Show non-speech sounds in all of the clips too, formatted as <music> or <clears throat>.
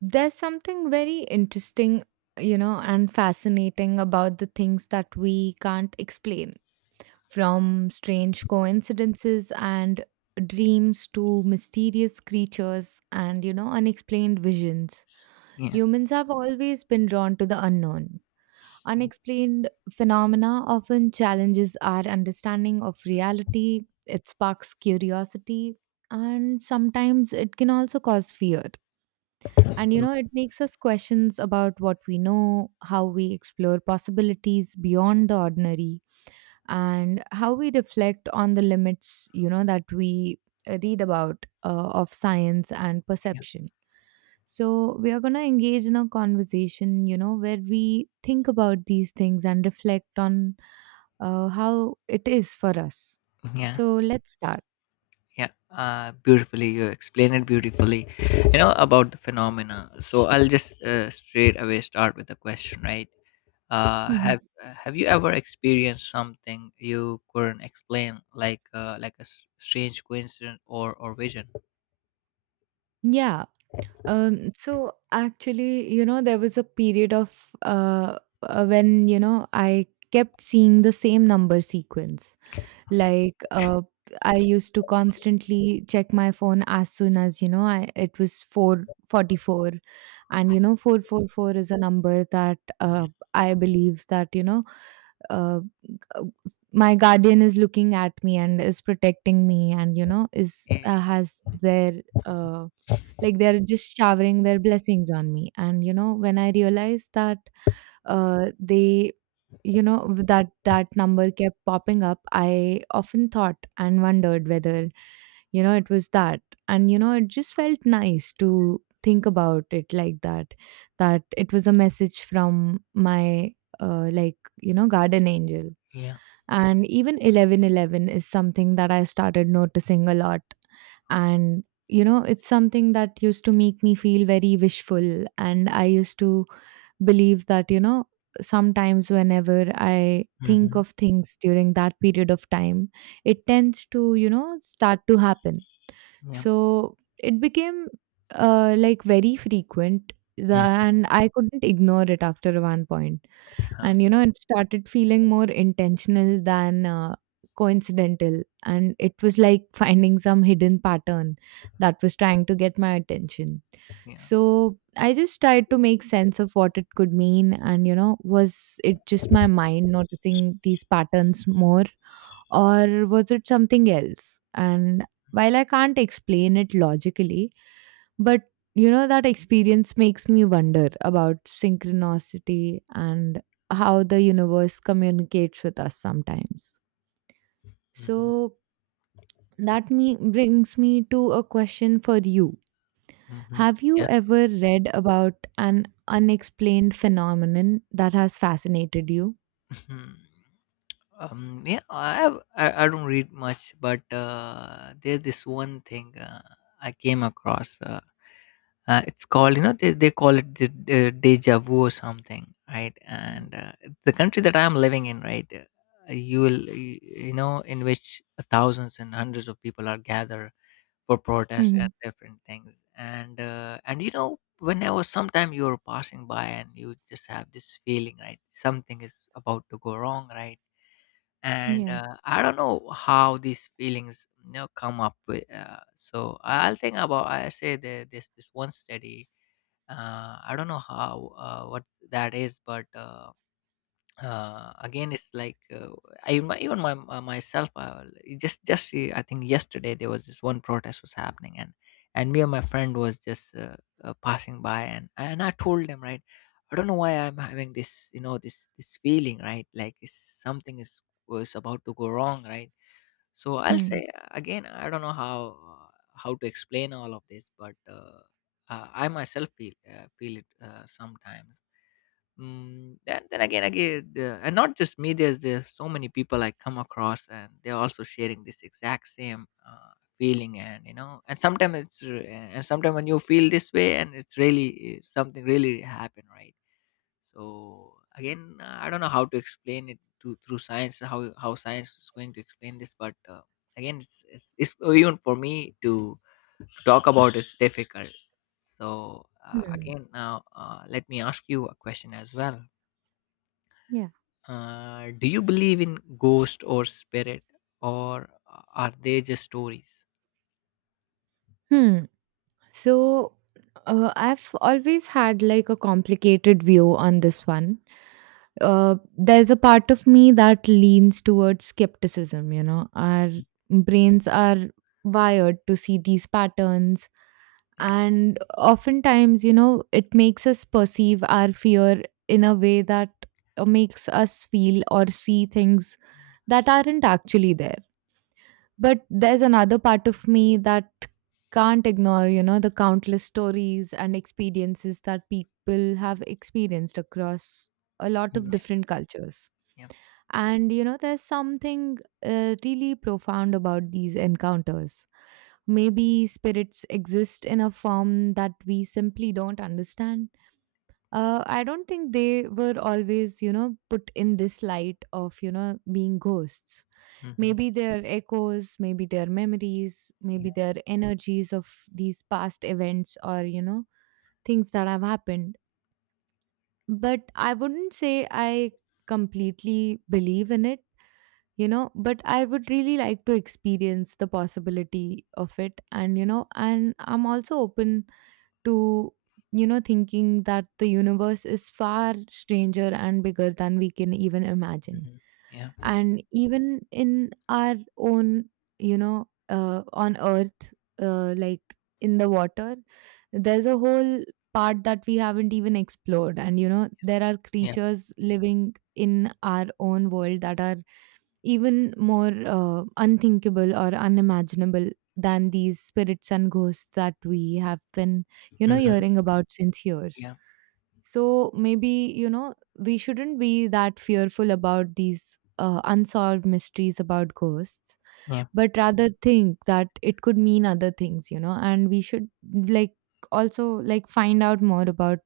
There's something very interesting, and fascinating about the things that we can't explain, from strange coincidences and dreams to mysterious creatures and, unexplained visions. Yeah. Humans have always been drawn to the unknown. Unexplained phenomena often challenges our understanding of reality, it sparks curiosity, and sometimes it can also cause fear. It makes us questions about what we know, how we explore possibilities beyond the ordinary, and how we reflect on the limits, that we read about of science and Yeah. perception. So, we are going to engage in a conversation, where we think about these things and reflect on how it is for us. Yeah. So, let's start. Yeah. Beautifully, you explain it beautifully. You know about the phenomena. So I'll just straight away start with the question, right? Uh, Mhm. have Have you ever experienced something you couldn't explain, like strange coincidence or vision? Yeah. So actually, there was a period of when, I kept seeing the same number sequence. Like, I used to constantly check my phone as soon as, it was 444. And, 444 is a number that I believe that, uh, uh, my guardian is looking at me and is protecting me and, is Yeah. has their. Uh, like they're just showering their blessings on me and when I realized that uh, they with that number kept popping up. I often thought and wondered whether, it was that. It just felt nice to think about it like that. That it was a message from my like, garden angel. Yeah. And even 11:11 is something that I started noticing a lot. It's something that used to make me feel very wishful, and I used to believe that sometimes whenever I think Mm-hmm. of things during that period of time, it tends to start to happen. Yeah. So it became like very frequent Mm-hmm. and I couldn't ignore it after one point. Huh, And it started feeling more intentional than coincidental, and it was like finding some hidden pattern that was trying to get my attention. yeah. So I just tried to make sense of what it could mean. And was it just my mind noticing these patterns more, or was it something else? And while I can't explain it logically, but that experience makes me wonder about synchronicity and how the universe communicates with us sometimes. Mhm, So that me brings me to a question for you. mhm, Have you yeah, ever read about an unexplained phenomenon that has fascinated you? mhm. Yeah, I have- I don't read much, but there's this one thing I came across. It's called, they call it the deja vu or something, right? Hmm. And The country that I'm living in, right, you will, you know, in which thousands and hundreds of people are gathered for protests and Hmm. different things. And you know, whenever sometime you're passing by and you just have this feeling, right? Something is about to go wrong, right? And Yeah. I don't know how these feelings you know come up with. So I'll think about. I say there's this one study. I don't know how what that is, but again it's like even my myself it just I think yesterday there was this one protest was happening and me and my friend was just passing by and I told him, right, I don't know why I'm having this you know this feeling, right? Something is was about to go wrong, right? So I'll Hmm. say, again I don't know how to explain all of this, but I myself feel feel it sometimes. Mm, then and not just me. There's so many people I come across, and they're also sharing this exact same feeling. And you know, and and sometimes when you feel this way, and it's really something really happened, right? So again, I don't know how to explain it to, through science. How science is going to explain this, but again, it's even for me to talk about is difficult. So Hmm. again, now let me ask you a question as well. Yeah. Do you believe in ghost or spirit, or are they just stories? Hmm. So I've always had like a complicated view on this one. There's a part of me that leans towards skepticism. Our brains are wired to see these patterns, Yeah. and oftentimes, it makes us perceive our fear in a way that makes us feel or see things Mm, that aren't actually there. But there's another part of me that can't ignore, the countless stories and experiences that people have experienced across a lot of yeah. different cultures. Yeah. There's something really profound about these encounters. Maybe spirits exist in a form that we simply don't understand. I don't think they were always, put in this light of, being ghosts. Mm-hmm. Maybe they're echoes, maybe they're memories, Yeah. maybe they're energies of these past events or, things that have happened. But I wouldn't say I completely believe in it. But I would really like to experience the possibility of it. And and I'm also open to thinking that the universe is far stranger and bigger than we can even imagine. Mm-hmm. Yeah. And even in our own, on earth, like in the water, there's a whole part that we haven't even explored. And there are Yeah. creatures living in our own world that are even more unthinkable or unimaginable than these spirits and ghosts that we have been Mm-hmm. hearing about since years. Yeah. So maybe we shouldn't be that fearful about these unsolved mysteries about ghosts, Yeah. but rather think that it could mean other things. And we should like also like find out more about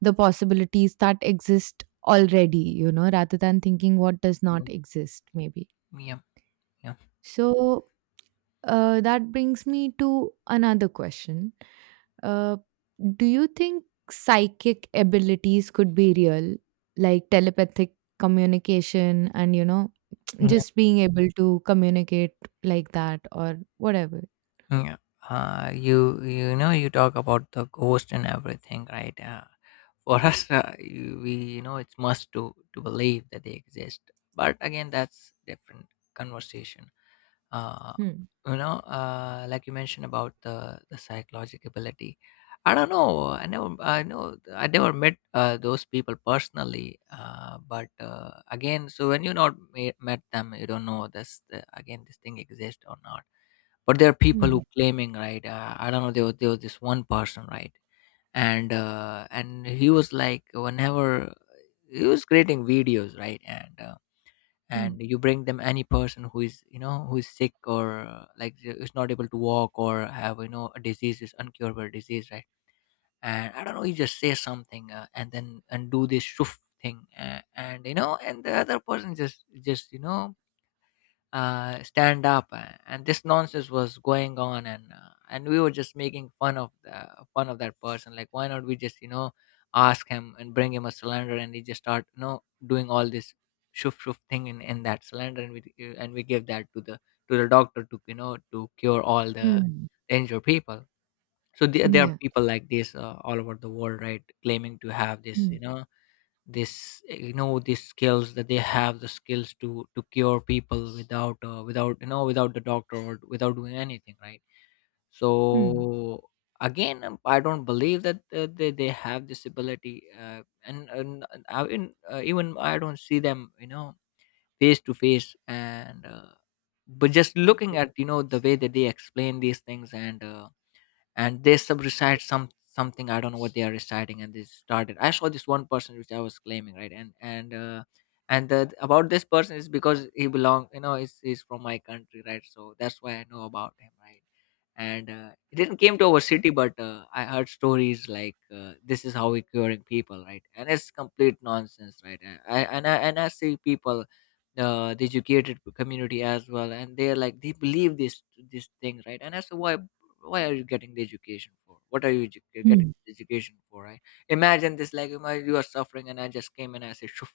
the possibilities that exist already, rather than thinking what does not Mm, exist maybe. yeah. Yeah. So that brings me to another question. Uh, do you think psychic abilities could be real, like telepathic communication and, <tsk> Yeah. just being able to communicate like that or whatever? Yeah. You you know you talk about the ghost and everything, right? For <laughs> us, we you know it's must to believe that they exist. But again, that's different conversation. uh, Hmm. you know like you mentioned about the psychological ability, I don't know. I know I never met those people personally, but again, so when you not me- met them, you don't know again this thing exists or not. But there are people Hmm. who claiming, right? I don't know, there was this one person, right? And he was like whenever he was creating videos, right, and Hmm. you bring them any person who is you know who is sick, or is not able to walk, or have you know a disease, is uncurable disease, right? And I don't know, you just say something, and then and do this shoof thing, and you know and the other person just you know stand up, and this nonsense was going on, and we were just making fun of the fun of that person. Like, why not we just you know ask him and bring him a cylinder, and he just start you know doing all this shoof shoof thing in that cylinder, and and we give that to the doctor to you know to cure all the Hmm. injured people. So there are Yeah. people like this all over the world, right, claiming to have this Hmm. you know you know these skills, that they have the skills to cure people without without you know without the doctor or without doing anything, right? Hmm. So again, I don't believe that they have this ability. Even I don't see them you know face to face, and but just looking at you know the way that they explain these things, and they sub recite some something. I don't know what they are reciting, and they started. I saw this one person which I was claiming, right, and about this person is because he belong, you know, is from my country, right, so that's why I know about him, right. and It didn't came to our city, but I heard stories like this is how we're curing people, right, and it's complete nonsense, right. And I see people, the educated community as well, and they're like they believe this thing, right. And I said, why are you getting the education for? What are you getting Hmm. this education for, right? Imagine this. Like, imagine you are suffering, and I just came and I said, Shoof,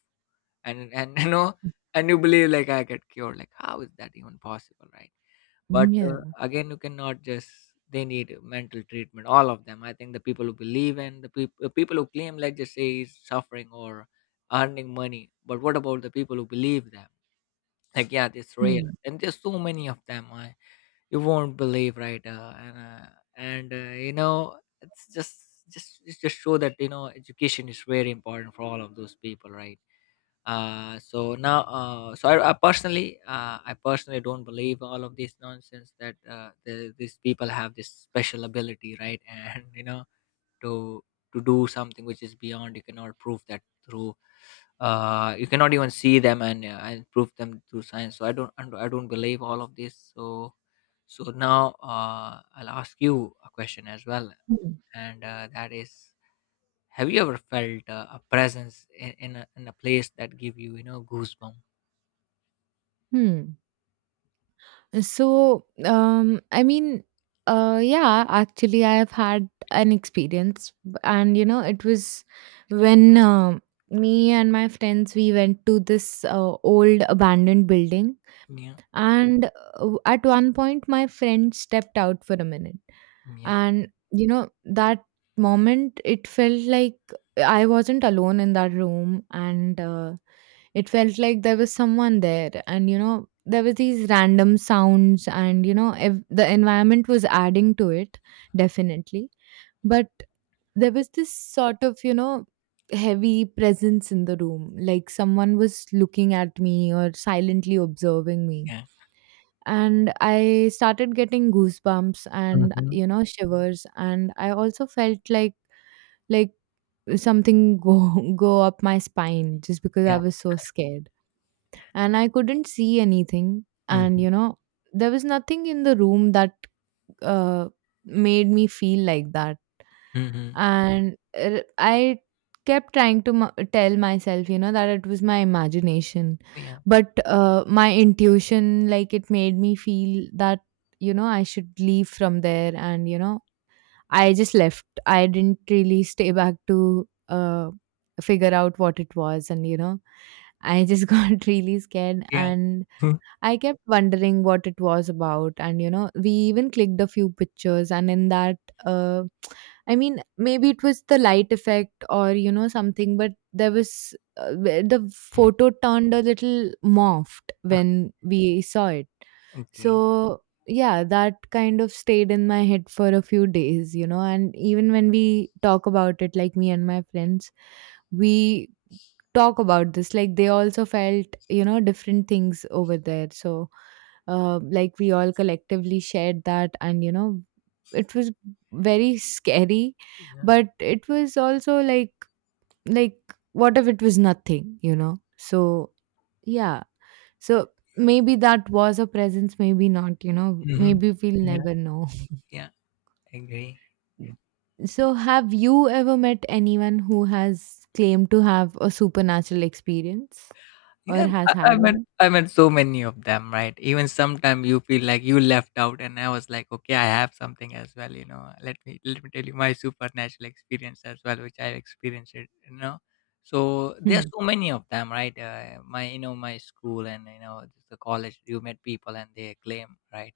and <laughs> you know, and you believe like I get cured. Like, how is that even possible, right? But Yeah. Again, you cannot just, they need mental treatment. All of them. I think the people who believe in the people who claim, like just say, is suffering or earning money. But what about the people who believe them? Like, yeah, this real, Hmm. and there's so many of them. I, you won't believe, right? And You know, it's just it's just show that you know education is very important for all of those people, right? So now so I personally I personally don't believe all of this nonsense that these people have this special ability, right. <laughs> And you know, to to do something which is beyond, you cannot prove that through you cannot even see them, and prove them through science. So I don't believe all of this. So so now I'll ask you a question as well, Hmm. and that is, have you ever felt a presence in a place that give you you know goosebumps? Hmm. So, I mean, yeah, actually, I have had an experience, and it was when me and my friends we went to this old abandoned building, Yeah, and at one point, my friend stepped out for a minute. yeah, And that moment it felt like I wasn't alone in that room. And it felt like there was someone there, and there were these random sounds, and the environment was adding to it, definitely. But there was this sort of, heavy presence in the room, like someone was looking at me or silently observing me. yeah. And I started getting goosebumps and Mm-hmm. Shivers. And I also felt like like something go <laughs> go up my spine just because I Yeah. was so scared. And I couldn't see anything. And Mm-hmm. you know, there was nothing in the room that uh, made me feel like that. Mm-hmm. And I kept trying to tell myself, that it was my imagination. Yeah, But my intuition, like, it made me feel that, I should leave from there. I just left. I didn't really stay back to figure out what it was. I just <laughs> got really scared. yeah. And I kept wondering what it was about. And we even clicked a few pictures, and in that, uh, <tsk> I mean, maybe it was the light effect or something, but there was where the photo turned a little morphed <laughs> when we saw it. Okay. So yeah, that kind of stayed in my head for a few days, and even when we talk about it, like me and my friends, we talk about this like they also felt different things over there. So like we all collectively shared that. And it was very scary, Yeah. but it was also like like what if it was nothing. So yeah, so maybe that was a presence, maybe not. Mm-hmm. Maybe we'll Yeah, never know. yeah. I agree. So have you ever met anyone who has claimed to have a supernatural experience or Yeah, has I, I had met one? So many of them, right? Even sometimes you feel like you left out, and I was like, okay, I have something as well, you know. Let me tell you my supernatural experience as well, which I experienced, it, you know. So there are Hmm. so many of them, right? My you know my school, and you know the college, you met people and they claim, right?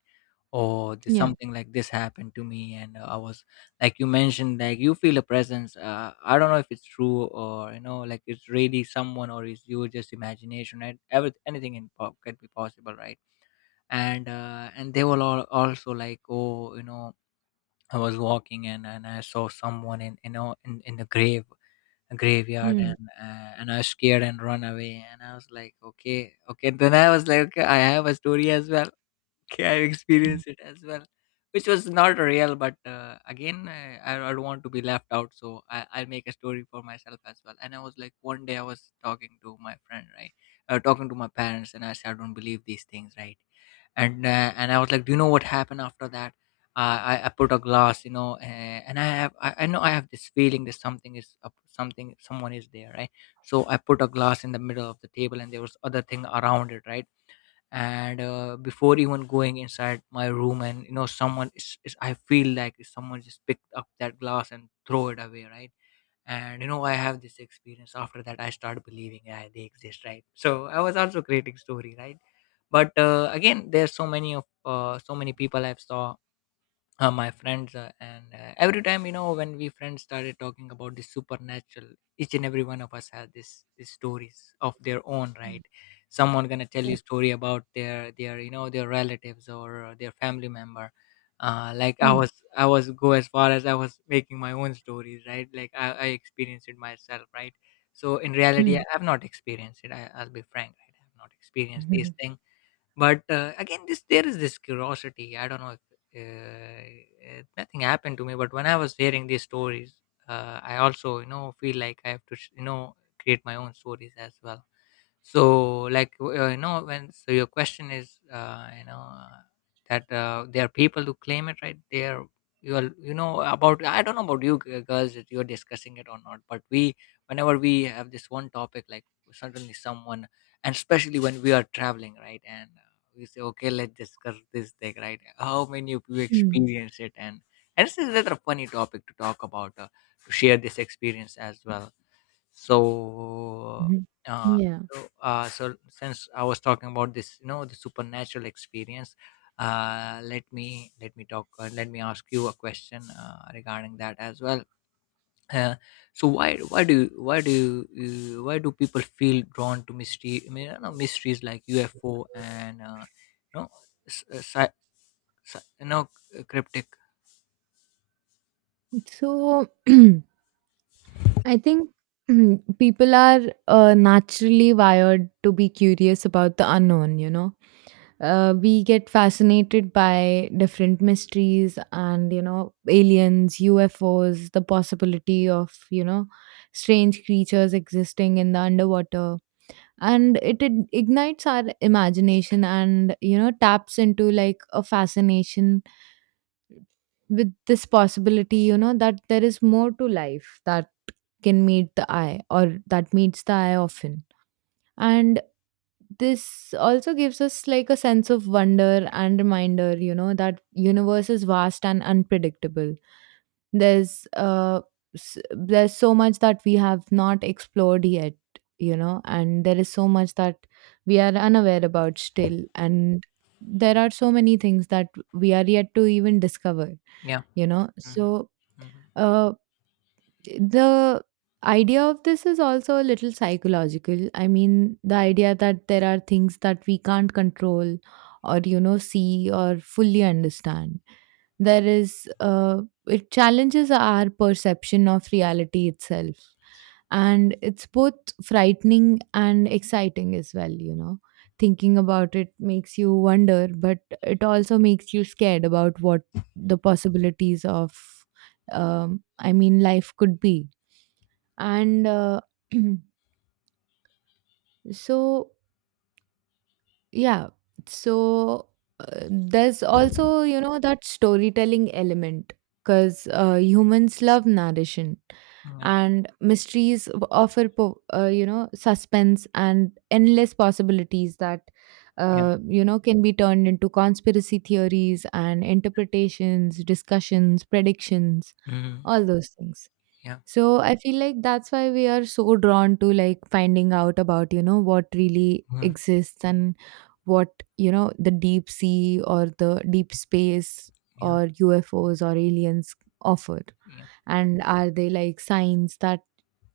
Or Yeah. something like this happened to me, and I was like you mentioned, like you feel a presence. I don't know if it's true or you know, like it's really someone, or is you just imagination, right? Anything could be possible, right. And they were all also like, oh you know, I was walking and I saw someone in you know in the grave, a graveyard, Mm. And I was scared and run away, and I was like, okay okay. Then I was like, okay, I have a story as well. <laughs> Okay, I've Mm. experienced it as well, which was not real. But again, I don't want to be left out, so I, I'll make a story for myself as well. And I was like, one day I was talking to my friend, right, talking to my parents, and I said, I don't believe these things, right? And I was like, do you know what happened after that? I put a glass, you know, and I know I have this feeling that something is up, something someone is there, right? So I put a glass in the middle of the table, and there was other thing around it, right? and Before even going inside my room, and you know someone is, I feel like someone just picked up that glass and throw it away, right? And you know, I have this experience. After that, I started believing. Yeah, they exist, right? So I was also creating story, right? but Again, there's so many of so many people I've saw, my friends, and every time when we friends started talking about the supernatural, each and every one of us had this these stories of their own, Mm. right? Someone gonna tell Yeah. you story about their their relatives or their family member. uh, like i Mm. was I was go as far as I was making my own stories, right? Like, I experienced it myself, right? So in reality, Mm. Have not experienced it. I'll be frank, right? I've not experienced these <laughs> things. Again, this there is this curiosity. I don't know if, Nothing happened to me, but when I was hearing these stories, I also, feel like I have to, create my own stories as well. So your question is, that there are people who claim it, right? You are, about, I don't know about you girls, if you're discussing it or not, but we, whenever we have this one topic, like, suddenly someone, and especially when we are traveling, right, and we say, okay, let's discuss this thing, right? How many of you Mhm. Mm. experience it? And this is rather a funny topic to talk about, to share this experience as well. So, Mhm. uh, Yeah. so since I was talking about this, the supernatural experience, let me talk. Let me ask you a question regarding that as well. Uh, why do you- why do Why do people feel drawn to mystery? I mean, I know mysteries like UFO and, you know, s- sci- sci- you know, c- cryptic. So <clears throat> I think people are naturally wired to be curious about the unknown. We get fascinated by different mysteries and, aliens, UFOs, the possibility of, strange creatures existing in the underwater. And it ignites our imagination and taps into like a fascination with this possibility, that there is more to life that can meet the eye or that meets the eye often. And this also gives us like a sense of wonder and reminder, that universe is vast and unpredictable. There's uh s- there's so much that we have not explored yet, and there is so much that we are unaware about still. And there are so many things that we are yet to even discover. Yeah. you know Hmm. so Hmm. uh the idea of this is also a little psychological. I mean, the idea that there are things that we can't control or, see or fully understand. There is, uh, it challenges our perception of reality itself. And it's both frightening and exciting as well. Thinking about it makes you wonder, but it also makes you scared about what the possibilities of I mean, life could be. And <clears throat> so, yeah, so there's also, that storytelling element because humans love narration Yeah. and mysteries offer, suspense and endless possibilities that. Yeah. Can be turned into conspiracy theories and interpretations, discussions, predictions, Hmm. all those things. Yeah. So I feel like that's why we are so drawn to like finding out about, what really Hmm. exists and what, the deep sea or the deep space Yeah. or UFOs or aliens offer. Yeah. And are they like signs that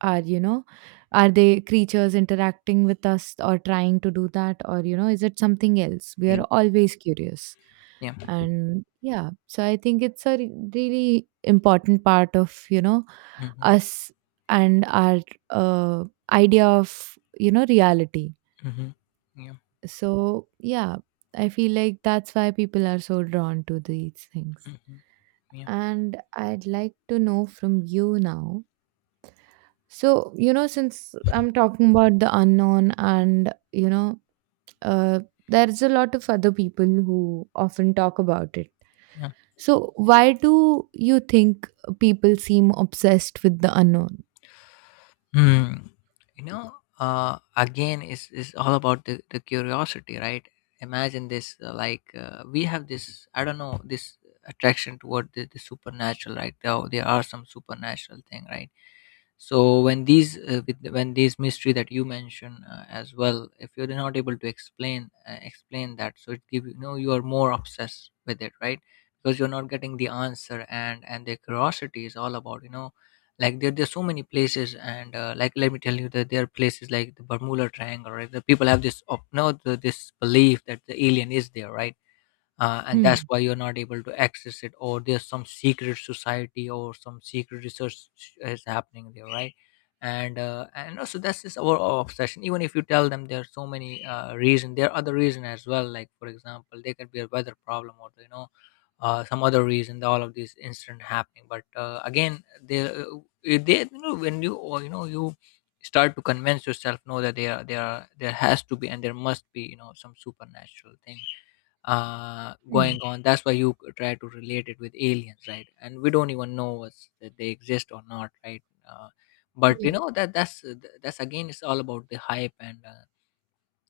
are, you know, are they creatures interacting with us or trying to do that? Is it something else? We are Yeah. always curious. Yeah. And yeah, so I think it's a really important part of, you know, Hmm. us and our uh, idea of, you know, reality. Hmm. Yeah. Hmm. Yeah. So yeah, I feel like that's why people are so drawn to these things. Mm-hmm. And I'd like to know from you now so, you know, since I'm talking about the unknown, and, you know, uh, there's a lot of other people who often talk about it. Yeah. So, why do you think people seem obsessed with the unknown? Hmm. You know, again, it's all about the curiosity, right? Imagine this, we have this, I don't know, this attraction toward the supernatural, right? There are some supernatural thing, right? So when these, when these mystery that you mention as well, if you're not able to explain that, so it give you, you know, you are more obsessed with it, right? Because you're not getting the answer, and the curiosity is all about, you know, like there's so many places, and like let me tell you that there are places like the Bermuda Triangle, right? The people have this, of no the, this belief that the alien is there, right? And that's Hmm. why you're not able to access it, or there's some secret society or some secret research is happening there, right? And also that's just our obsession. Even if you tell them, there are so many reason there are other reason as well, like, for example, there could be a weather problem, or, you know, some other reason, all of these incident happening. But Again, they, you know, when you, or, you know you start to convince yourself, no, that there has to be and there must be, you know, some supernatural thing Hmm. going on. That's why you try to relate it with aliens, right? And we don't even know that they exist or not, right? Uh, but you Yeah. know, that's, that's, again, it's all about the hype.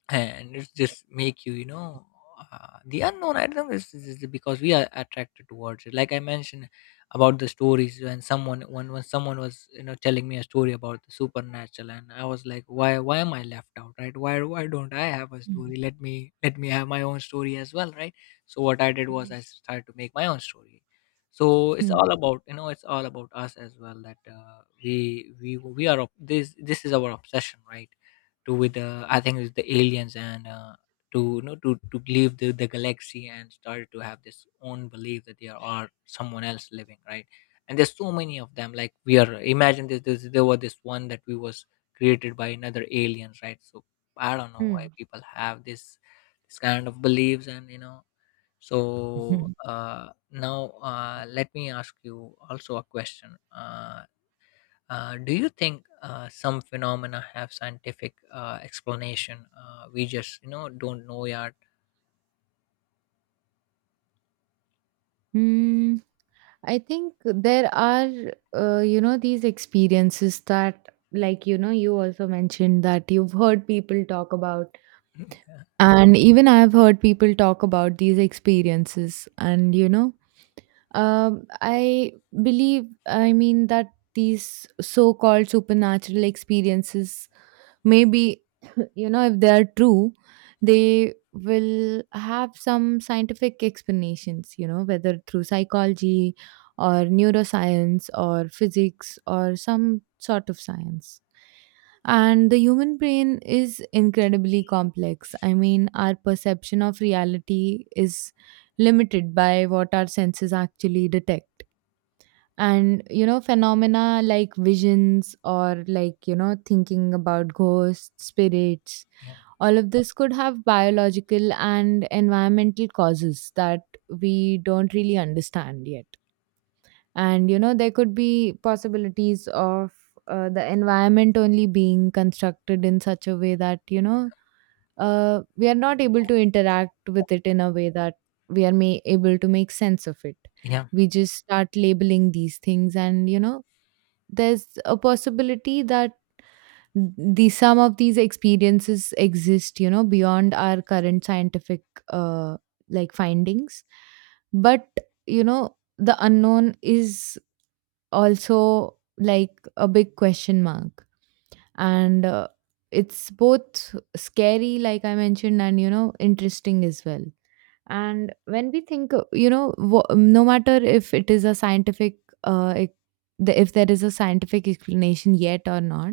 And it's just make you, you know, the unknown, I do this is because we are attracted towards it, like I mentioned about the stories. When when someone was, you know, telling me a story about the supernatural, and I was like, why am I left out, right? Why don't I have a Hmm. story? Let me have my own story as well, right? So what I did was, Yeah. I started to make my own story. So it's Hmm. all about, you know, it's all about us as well, that we are, this is our obsession, right? To with the, I think it's the aliens, and to, you know, to leave the galaxy and started to have this own belief that there are someone else living, right? And there's so many of them. Like we are, imagine this, there was this one that we was created by another aliens, right? So I don't know why Hmm. people have this kind of beliefs, and you know. <laughs> So Hmm. Now Let me ask you also a question. Do you think some phenomena have scientific explanation? We just, you know, don't know yet. Hmm. I think there are, you know, these experiences that, like, you know, you also mentioned that you've heard people talk about. Mm. And even I've heard people talk about these experiences, and I believe, I mean, that these so called supernatural experiences maybe <laughs> you know if they are true, they will have some scientific explanations, you know, whether through psychology or neuroscience or physics or some sort of science. And the human brain is incredibly complex. I mean, our perception of reality is limited by what our senses actually detect. And you know, phenomena like visions or, like, you know, thinking about ghosts, spirits, Yeah, all of this could have biological and environmental causes that we don't really understand yet. And you know, there could be possibilities of the environment only being constructed in such a way that you know we are not able to interact with it in a way that we are able to make sense of it. yeah, We just start labeling these things, and you know, there's a possibility that the some of these experiences exist, you know, beyond our current scientific uh, like findings. But you know, the unknown is also like a big question mark, and it's both scary, like I mentioned, and you know, interesting as well. And when we think you know, no matter if it is a scientific uh, ex- if there is a scientific explanation yet or not,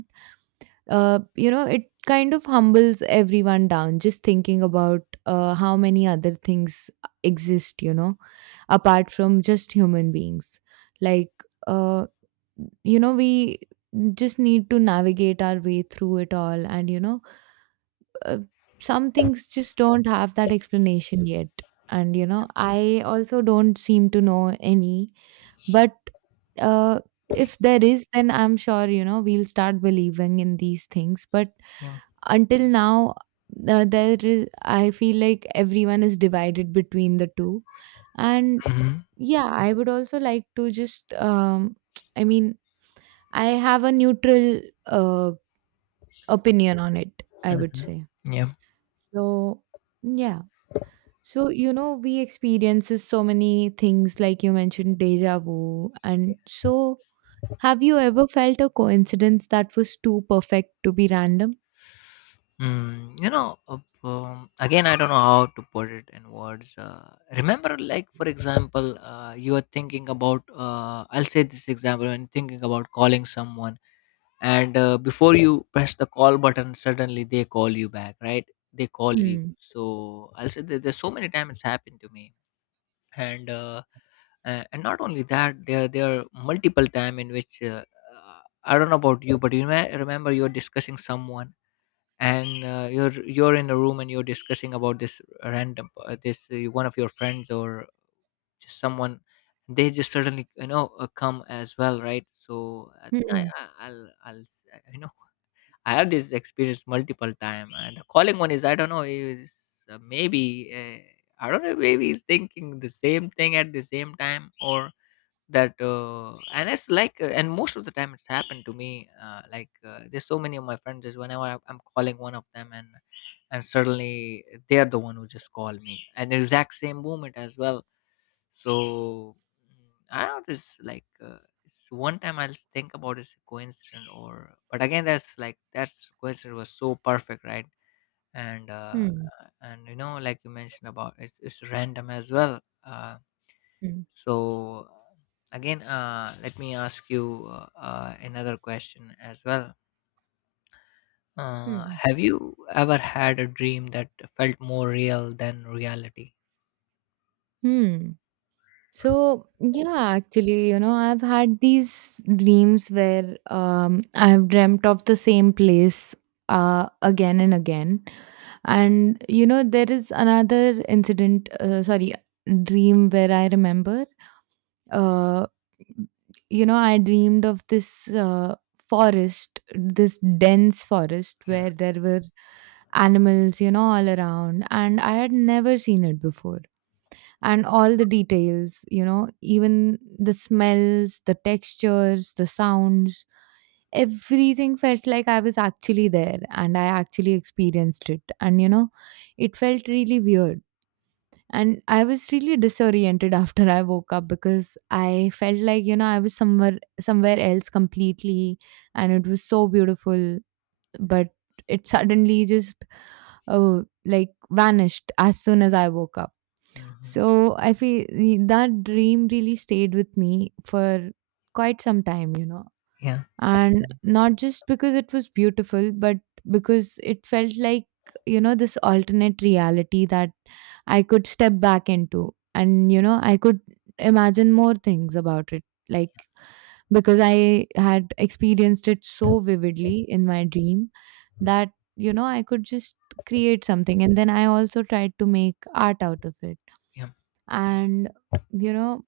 you know, it kind of humbles everyone down just thinking about how many other things exist, you know, apart from just human beings. Like uh, you know, we just need to navigate our way through it all, and uh, some things just don't have that explanation yet. And you know, I also don't seem to know any, but uh, if there is, then I'm sure you know we'll start believing in these things. But yeah. until now there is, I feel like everyone is divided between the two. And Hmm. yeah, I would also like to just <tsk> I mean, I have a neutral uh, opinion on it, I would Hmm. say. Yeah. So, yeah. So, you know, we experiences so many things like you mentioned, deja vu. And so, have you ever felt a coincidence that was too perfect to be random? You know, again, I don't know how to put it in words. Remember, like, for example, you are thinking about. I'll say this example, when thinking about calling someone, and before you press the call button, suddenly they call you back, right? They call you. Hmm. So I'll say that there's so many times it's happened to me. and uh, and not only that, there are multiple time in which, I don't know about you, but you may remember, you're discussing someone, and you're in a room, and you're discussing about this random, this one of your friends, or just someone, they just suddenly, you know, come as well, right? So Hmm. You know, I have this experience multiple time. And the calling one, is I don't know, is maybe I don't know, maybe he's thinking the same thing at the same time, or that and it's like, and most of the time it's happened to me, there's so many of my friends, is whenever I'm calling one of them, and suddenly they're the one who just called me, and the exact same moment as well. So, mm, I don't know. It's one time, I'll think about it's a coincidence, or, but again, that's coincidence was so perfect, right? And uh, Hmm. and you know, like you mentioned about, it's random as well. Hmm. so Again, let me ask you another question as well. Hmm. Have you ever had a dream that felt more real than reality? Hmm. So, yeah, actually, you know, I've had these dreams where I've dreamt of the same place again and again. And you know, there is another incident, sorry, dream where I remember, uh, you know, I dreamed of this forest, this dense forest Yeah. where there were animals, you know, all around. And I had never seen it before. And all the details, you know, even the smells, the textures, the sounds, everything felt like I was actually there and I actually experienced it. And you know, it felt really weird. And I was really disoriented <laughs> after I woke up because I felt like, you know, I was somewhere else completely, and it was so beautiful. But it suddenly just like vanished as soon as I woke up. Hmm. So I feel that dream really stayed with me for quite some time, you know, Yeah. and not just because it was beautiful, but because it felt like, you know, this alternate reality that I could step back into, and you know, I could imagine more things about it, like, because I had experienced it so vividly in my dream that you know I could just create something, and then I also tried to make art out of it. Yeah. And you know,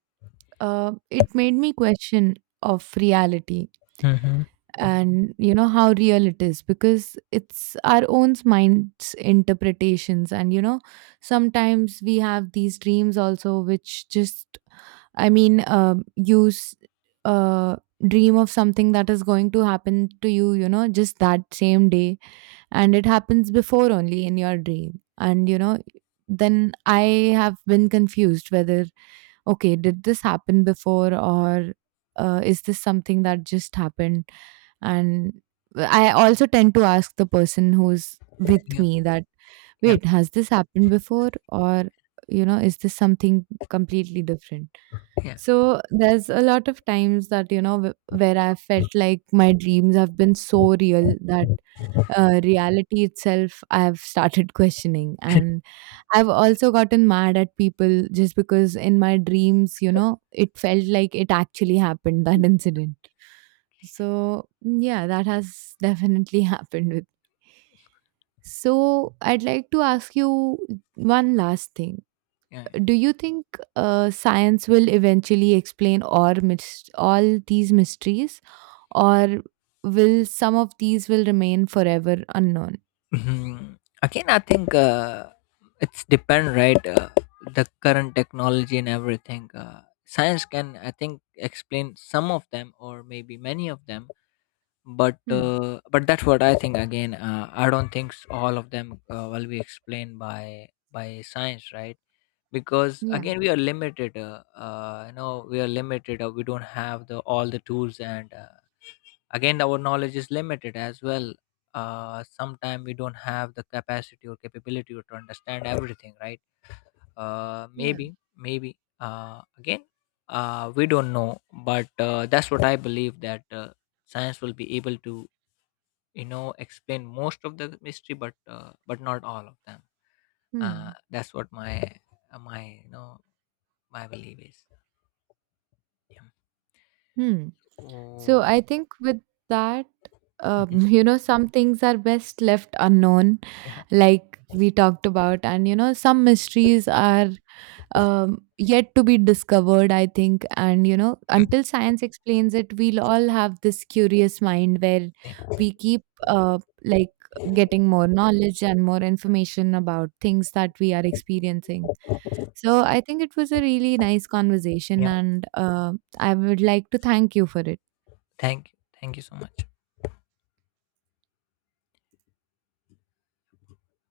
it made me question of reality. Hmm. And you know, how real it is, because it's our own mind's interpretations. And you know, sometimes we have these dreams also which just, I mean, uh, dream of something that is going to happen to you, you know, just that same day, and it happens before only in your dream. And you know, then I have been confused whether, okay, did this happen before, or is this something that just happened? And I also tend to ask the person who's with Yeah. me that, Yeah. "Wait, has this happened before?" Or, you know, "Is this something completely different?" Yeah. So there's a lot of times that, you know, where I felt like my dreams have been so real that reality itself I have started <laughs> questioning. <laughs> And I've also gotten mad at people just because in my dreams, you know, it felt like it actually happened, that incident. So, mm, yeah, that has definitely <laughs> happened with. So, I'd like to ask you one last thing. yeah, yeah. Do you think science will eventually explain all these mysteries, or will some of these will remain forever unknown? Mhm. Again, I think, it's depend, right? The current technology and everything, science can, I think, explain some of them, or maybe many of them. Hmm. But that's what I think. Again, I don't think all of them will be explained by science, right? Because, Yeah. again, we are limited. You know, we are limited, we don't have the all the tools. And Again, our knowledge is limited as well. Sometimes we don't have the capacity or capability to understand everything, right? Yeah. Maybe, again, we don't know. But That's what I believe, that, science will be able to, you know, explain most of the mystery, but not all of them. Hmm. That's what my, my, you know, my belief is. Yeah. Hmm. So, Oh. I think with that, Mhm. <laughs> you know, some things are best left unknown, Yeah. like we talked about, and you know, some mysteries are yet to be discovered, I think. And, you know, until <laughs> science explains it, we'll all have this curious mind where same. we keep uh, like getting more knowledge and more information about things that we are experiencing. So I think it was a really nice conversation, Yeah. and I would like to thank you for it. Thank you, thank you so much.